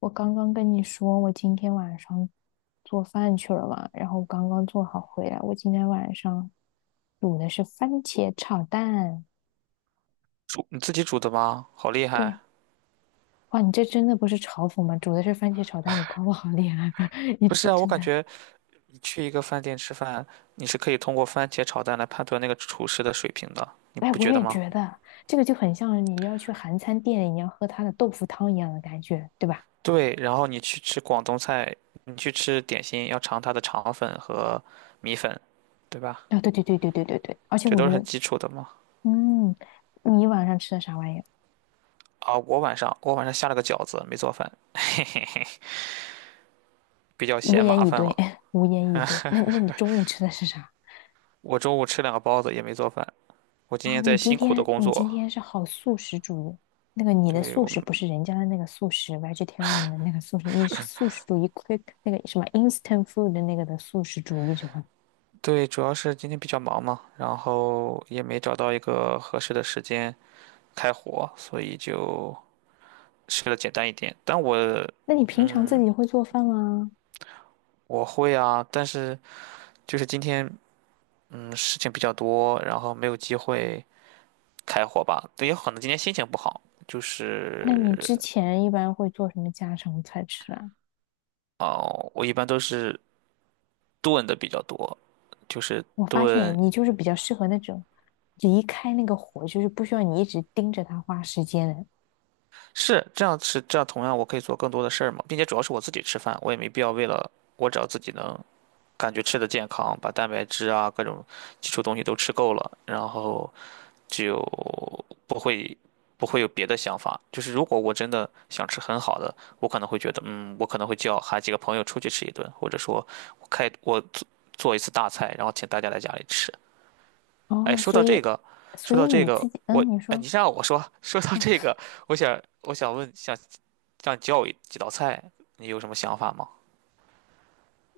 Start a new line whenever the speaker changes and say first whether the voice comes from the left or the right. left: 我刚刚跟你说，我今天晚上做饭去了嘛，然后刚刚做好回来。我今天晚上煮的是番茄炒蛋。
right: 煮你自己煮的吗？好厉害！
left: 对，哇，你这真的不是嘲讽吗？煮的是番茄炒蛋，你夸我好厉害，你
right: 不
left: 这
right: 是啊，我
left: 真
right: 感
left: 的。
right: 觉你去一个饭店吃饭，你是可以通过番茄炒蛋来判断那个厨师的水平的，你
left: 哎，
right: 不
left: 我
right: 觉得
left: 也
right: 吗？
left: 觉得这个就很像你要去韩餐店，你要喝它的豆腐汤一样的感觉，对吧？
right: 对，然后你去吃广东菜，你去吃点心，要尝它的肠粉和米粉，对吧？
left: 啊，对对对对对对对，而且
right: 这
left: 我
right: 都
left: 觉
right: 是很
left: 得，
right: 基础的嘛。
left: 嗯，你晚上吃的啥玩意儿？
right: 啊，我晚上下了个饺子，没做饭，嘿嘿嘿，比较
left: 无
right: 嫌
left: 言
right: 麻
left: 以
right: 烦
left: 对，
right: 了。
left: 无言以对。那你中午吃的是啥？
right: 我中午吃两个包子也没做饭，我今
left: 哇，
right: 天在
left: 你今
right: 辛苦的
left: 天
right: 工
left: 你今
right: 作。
left: 天是好素食主义，那个你的
right: 对，
left: 素
right: 我
left: 食
right: 们。
left: 不是人家的那个素食 vegetarian 的那个素食，你是素食主义 quick 那个什么 instant food 的那个的素食主义者。
right: 对，主要是今天比较忙嘛，然后也没找到一个合适的时间开火，所以就吃的简单一点。但我
left: 那你平常自己会做饭吗？
right: 我会啊，但是就是今天事情比较多，然后没有机会开火吧。也有可能今天心情不好，就
left: 那你
right: 是
left: 之前一般会做什么家常菜吃啊？
right: 哦，我一般都是炖的比较多，就是
left: 我发
right: 炖
left: 现你就是比较适合那种离开那个火，就是不需要你一直盯着它花时间的。
right: 是这样，同样我可以做更多的事儿嘛，并且主要是我自己吃饭，我也没必要为了我只要自己能感觉吃的健康，把蛋白质啊各种基础东西都吃够了，然后就不会不会有别的想法。就是如果我真的想吃很好的，我可能会觉得，嗯，我可能会叫喊几个朋友出去吃一顿，或者说我做一次大菜，然后请大家来家里吃。哎，
left: 哦，
right: 说
left: 所
right: 到这
left: 以
right: 个，
left: 所
right: 说
left: 以
right: 到这
left: 你
right: 个，
left: 自己，
right: 我
left: 嗯，你
right: 哎，
left: 说。
right: 你让我说，说到这
left: 啊，
right: 个，我想问，想让你教我几道菜，你有什么想法吗？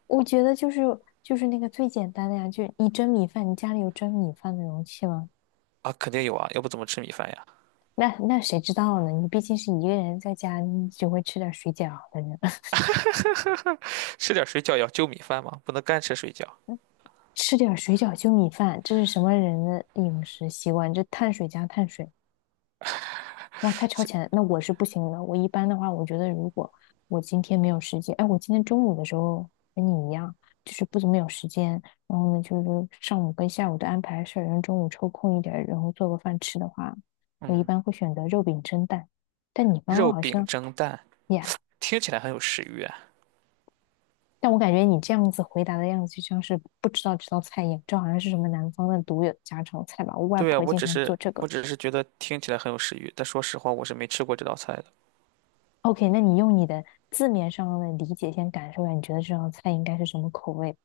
left: 我觉得就是那个最简单的呀，就你蒸米饭，你家里有蒸米饭的容器吗？
right: 啊，肯定有啊，要不怎么吃米饭呀？
left: 那谁知道呢？你毕竟是一个人在家，你只会吃点水饺的人，
right: 吃点水饺也要就米饭吗？不能干吃水饺。
left: 吃点水饺就米饭，这是什么人的饮食习惯？这碳水加碳水。哇，太超前了，那我是不行的。我一般的话，我觉得如果我今天没有时间，哎，我今天中午的时候跟你一样，就是不怎么有时间，然后呢，就是上午跟下午都安排事儿，然后中午抽空一点儿，然后做个饭吃的话，我一
right: 嗯，
left: 般会选择肉饼蒸蛋。但你刚刚
right: 肉
left: 好
right: 饼
left: 像
right: 蒸蛋
left: 呀，
right: 听起来很有食欲啊。
left: 但我感觉你这样子回答的样子，就像是不知道这道菜一样，这好像是什么南方的独有的家常菜吧？我外
right: 对啊，
left: 婆
right: 我
left: 经
right: 只
left: 常做
right: 是
left: 这个。
right: 我只是觉得听起来很有食欲，但说实话我是没吃过这道菜的，
left: OK，那你用你的字面上的理解先感受一下，你觉得这道菜应该是什么口味？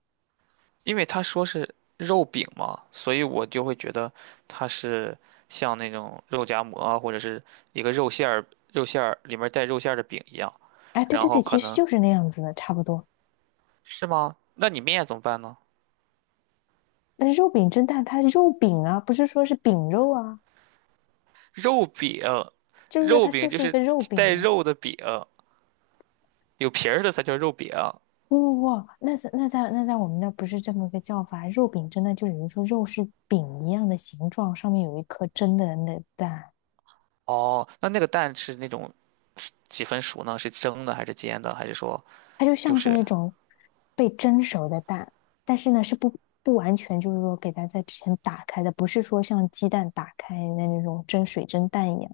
right: 因为他说是肉饼嘛，所以我就会觉得它是像那种肉夹馍啊或者是一个肉馅儿里面带肉馅儿的饼一样，
left: 哎，对
right: 然
left: 对对，
right: 后可
left: 其实
right: 能
left: 就是那样子的，差不多。
right: 是吗？那你面怎么办呢？
left: 但是肉饼蒸蛋，它肉饼啊，不是说是饼肉啊，
right: 肉饼，
left: 就是说
right: 肉
left: 它就
right: 饼就
left: 是一
right: 是
left: 个肉饼
right: 带
left: 啊。
right: 肉的饼，有皮儿的才叫肉饼。
left: 哇哇哇，那在我们那不是这么个叫法，肉饼蒸蛋就比如说肉是饼一样的形状，上面有一颗蒸的那蛋。
right: 哦，那那个蛋是那种几分熟呢？是蒸的还是煎的？还是说
left: 它就
right: 就
left: 像是
right: 是
left: 那种被蒸熟的蛋，但是呢是不完全就是说给它在之前打开的，不是说像鸡蛋打开的那种蒸水蒸蛋一样。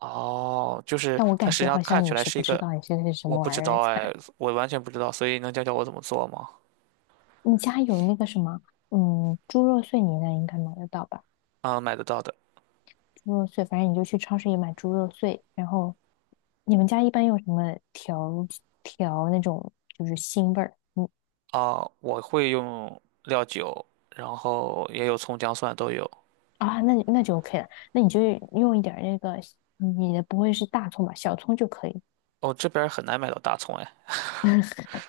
right: 哦，就是
left: 但我
right: 它
left: 感
right: 实际
left: 觉
right: 上
left: 好像
right: 看起
left: 你
right: 来
left: 是
right: 是
left: 不
right: 一
left: 知
right: 个，
left: 道你现在是什
right: 我
left: 么
right: 不
left: 玩
right: 知
left: 意儿
right: 道
left: 菜。
right: 哎，我完全不知道，所以能教教我怎么做吗？
left: 你家有那个什么，嗯，猪肉碎你那应该买得到吧？
right: 啊，买得到的
left: 猪肉碎，反正你就去超市里买猪肉碎。然后你们家一般用什么调那种就是腥味儿？你
right: 啊，我会用料酒，然后也有葱姜蒜都有。
left: 啊，那你那就 OK 了，那你就用一点儿那个，你的不会是大葱吧？小葱就可以，
right: 哦，这边儿很难买到大葱哎。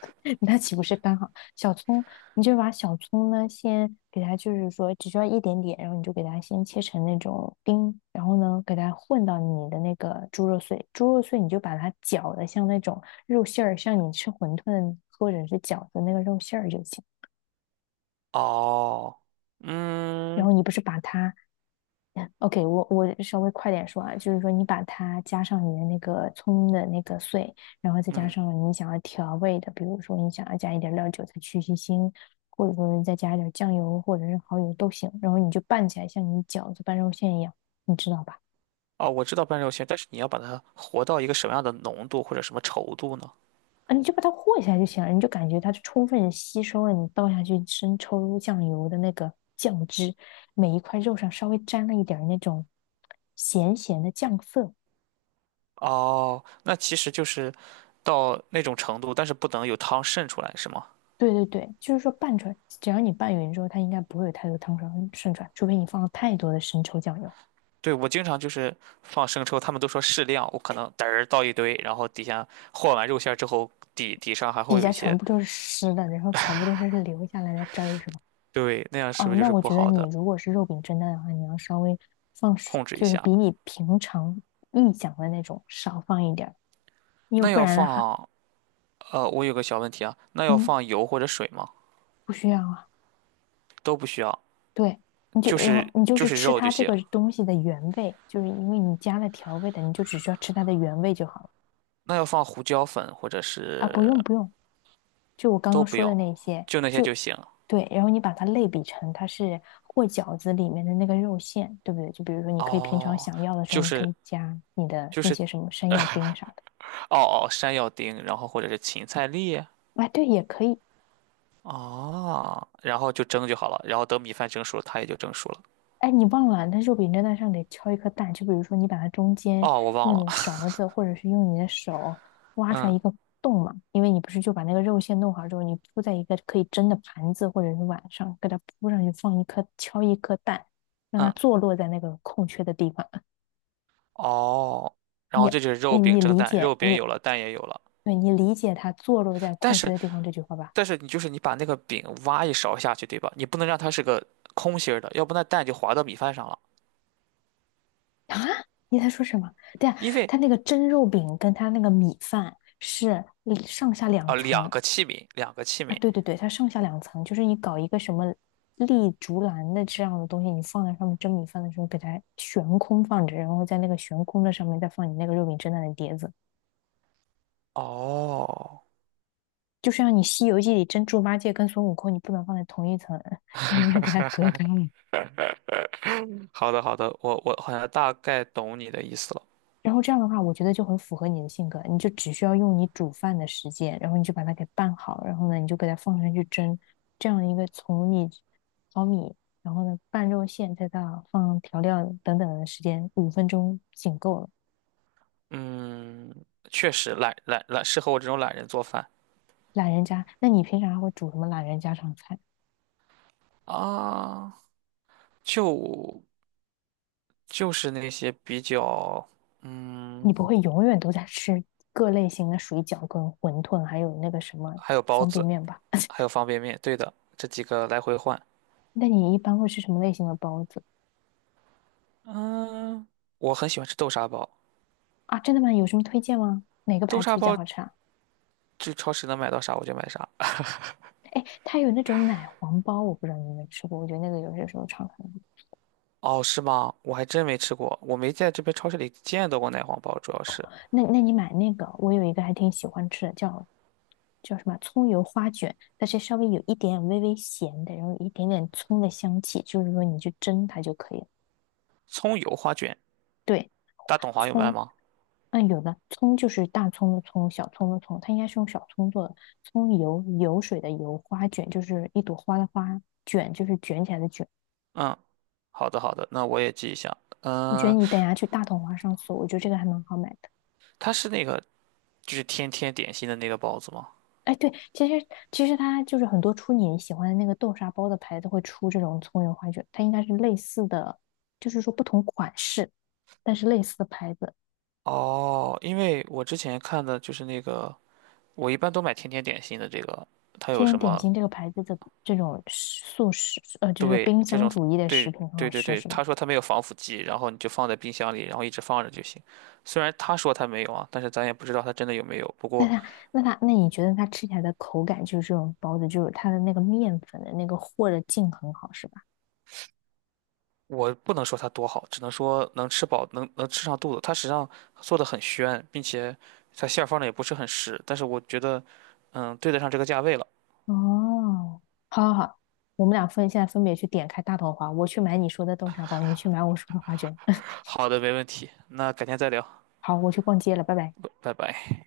left: 那岂不是刚好？小葱，你就把小葱呢，先给它，就是说只需要一点点，然后你就给它先切成那种丁，然后呢，给它混到你的那个猪肉碎，猪肉碎你就把它搅的像那种肉馅儿，像你吃馄饨或者是饺子那个肉馅儿就行。
right: 哦，
left: 然
right: 嗯
left: 后你不是把它 OK，我稍微快点说啊，就是说你把它加上你的那个葱的那个碎，然后再加
right: 嗯，
left: 上你想要调味的，比如说你想要加一点料酒才去去腥，或者说再加一点酱油或者是蚝油都行，然后你就拌起来，像你饺子拌肉馅一样，你知道吧？
right: 哦，我知道半肉馅，但是你要把它和到一个什么样的浓度或者什么稠度呢？
left: 啊，你就把它和一下就行了，你就感觉它充分吸收了你倒下去生抽酱油的那个酱汁，每一块肉上稍微沾了一点儿那种咸咸的酱色。
right: 哦，那其实就是到那种程度，但是不能有汤渗出来，是吗？
left: 对对对，就是说拌出来，只要你拌匀之后，它应该不会有太多汤水渗出来，除非你放了太多的生抽酱油，
right: 对，我经常就是放生抽，他们都说适量，我可能嘚儿倒一堆，然后底下和完肉馅儿之后，底上还
left: 底
right: 会有
left: 下
right: 一
left: 全
right: 些，
left: 部都是湿的，然后全部都是留下来的汁儿，是吧？
right: 对，那样是不
left: 哦，
right: 是就
left: 那
right: 是
left: 我
right: 不
left: 觉得
right: 好
left: 你
right: 的？
left: 如果是肉饼蒸蛋的话，你要稍微放
right: 控制一
left: 就是
right: 下。
left: 比你平常臆想的那种少放一点儿，为
right: 那
left: 不
right: 要
left: 然的话，
right: 放，我有个小问题啊，那要
left: 嗯，
right: 放油或者水吗？
left: 不需要啊。
right: 都不需要，
left: 对，你就然后你就
right: 就
left: 是
right: 是
left: 吃
right: 肉就
left: 它这
right: 行。
left: 个东西的原味，就是因为你加了调味的，你就只需要吃它的原味就好了
right: 那要放胡椒粉或者
left: 啊，
right: 是
left: 不用不用。就我刚
right: 都
left: 刚
right: 不
left: 说的
right: 用，
left: 那些，
right: 就那些就
left: 就
right: 行。
left: 对，然后你把它类比成它是和饺子里面的那个肉馅，对不对？就比如说，你可以平常
right: 哦，
left: 想要的时候，
right: 就
left: 你可
right: 是
left: 以加你的
right: 就
left: 那
right: 是
left: 些什么山药丁啥的。
right: 哦哦，山药丁，然后或者是芹菜粒，
left: 哎，对，也可以。
right: 哦，然后就蒸就好了，然后等米饭蒸熟了它也就蒸熟了。
left: 哎，你忘了，那肉饼蒸蛋上得敲一颗蛋。就比如说，你把它中间
right: 哦，我忘
left: 用
right: 了，
left: 你的勺子或者是用你的手挖出来
right: 嗯
left: 一个洞嘛，因为你不是就把那个肉馅弄好之后，你铺在一个可以蒸的盘子或者是碗上，给它铺上去，放一颗敲一颗蛋，让它
right: 嗯，
left: 坐落在那个空缺的地方。
right: 哦，然
left: 你
right: 后这就是肉
left: 你
right: 饼
left: 你
right: 蒸
left: 理
right: 蛋，
left: 解
right: 肉饼
left: 你，
right: 有了，蛋也有了，
left: 对你理解他坐落在
right: 但
left: 空缺
right: 是
left: 的地方这句话吧？
right: 但是你就是你把那个饼挖一勺下去，对吧？你不能让它是个空心儿的，要不那蛋就滑到米饭上了，
left: 啊，你在说什么？对呀，
right: 因为
left: 他那个蒸肉饼跟他那个米饭是上下两
right: 啊、两
left: 层
right: 个器皿，两个器
left: 啊！
right: 皿。
left: 对对对，它上下两层，就是你搞一个什么立竹篮的这样的东西，你放在上面蒸米饭的时候，给它悬空放着，然后在那个悬空的上面再放你那个肉饼蒸蛋的碟子，
right: 哦，
left: 就像你《西游记》里蒸猪八戒跟孙悟空，你不能放在同一层，你要给它隔开。
right: 好的，我好像大概懂你的意思了。
left: 然后这样的话，我觉得就很符合你的性格，你就只需要用你煮饭的时间，然后你就把它给拌好，然后呢，你就给它放上去蒸，这样一个从你淘米，然后呢拌肉馅，再到放调料等等的时间，5分钟仅够了。
right: 嗯，确实懒懒懒，适合我这种懒人做饭
left: 懒人家，那你平常还会煮什么懒人家常菜？
right: 啊，就就是那些比较，
left: 你
right: 嗯，
left: 不会永远都在吃各类型的水饺、跟馄饨，还有那个什么
right: 还有包
left: 方便
right: 子，
left: 面吧？
right: 还有方便面，对的，这几个来回换。
left: 那你一般会吃什么类型的包子
right: 嗯，我很喜欢吃豆沙包，
left: 啊？真的吗？有什么推荐吗？哪个
right: 豆
left: 牌子
right: 沙
left: 比较
right: 包
left: 好吃啊？
right: 就超市能买到啥我就买啥。
left: 它有那种奶黄包，我不知道你有没有吃过，我觉得那个有些时候常常。
right: 哦，是吗？我还真没吃过，我没在这边超市里见到过奶黄包，主要是
left: 那你买那个，我有一个还挺喜欢吃的，叫什么葱油花卷，它是稍微有一点微微咸的，然后有一点点葱的香气，就是说你去蒸它就可以了。
right: 葱油花卷，
left: 对，
right: 大董华有卖
left: 葱，
right: 吗？
left: 嗯，有的葱就是大葱的葱，小葱的葱，它应该是用小葱做的。葱油油水的油，花卷就是一朵花的花，卷就是卷起来的卷。
right: 嗯，好的，那我也记一下。
left: 我觉得
right: 嗯，
left: 你等一下去大统华上搜，我觉得这个还蛮好买的。
right: 它是那个。就是天天点心的那个包子吗？
left: 哎，对，其实它就是很多出你喜欢的那个豆沙包的牌子会出这种葱油花卷，它应该是类似的，就是说不同款式，但是类似的牌子。
right: 哦，因为我之前看的就是那个，我一般都买天天点心的这个，它有
left: 天天
right: 什
left: 点
right: 么
left: 心这个牌子的这种食素食，就是
right: 对
left: 冰
right: 这
left: 箱
right: 种
left: 主义的食
right: 对
left: 品很好
right: 对对
left: 吃，
right: 对，
left: 是吧？
right: 他说他没有防腐剂，然后你就放在冰箱里，然后一直放着就行。虽然他说他没有啊，但是咱也不知道他真的有没有。不
left: 那
right: 过
left: 它那它那你觉得它吃起来的口感就是这种包子，就是它的那个面粉的那个和的劲很好，是吧？
right: 我不能说它多好，只能说能吃饱，能吃上肚子。它实际上做的很宣，并且它馅儿放的也不是很实，但是我觉得，嗯，对得上这个价位了。
left: 哦，好好好，我们俩现在分别去点开大头花，我去买你说的豆沙包，你去买我说的花卷。
right: 好的，没问题，那改天再聊。
left: 好，我去逛街了，拜拜。
right: 拜拜。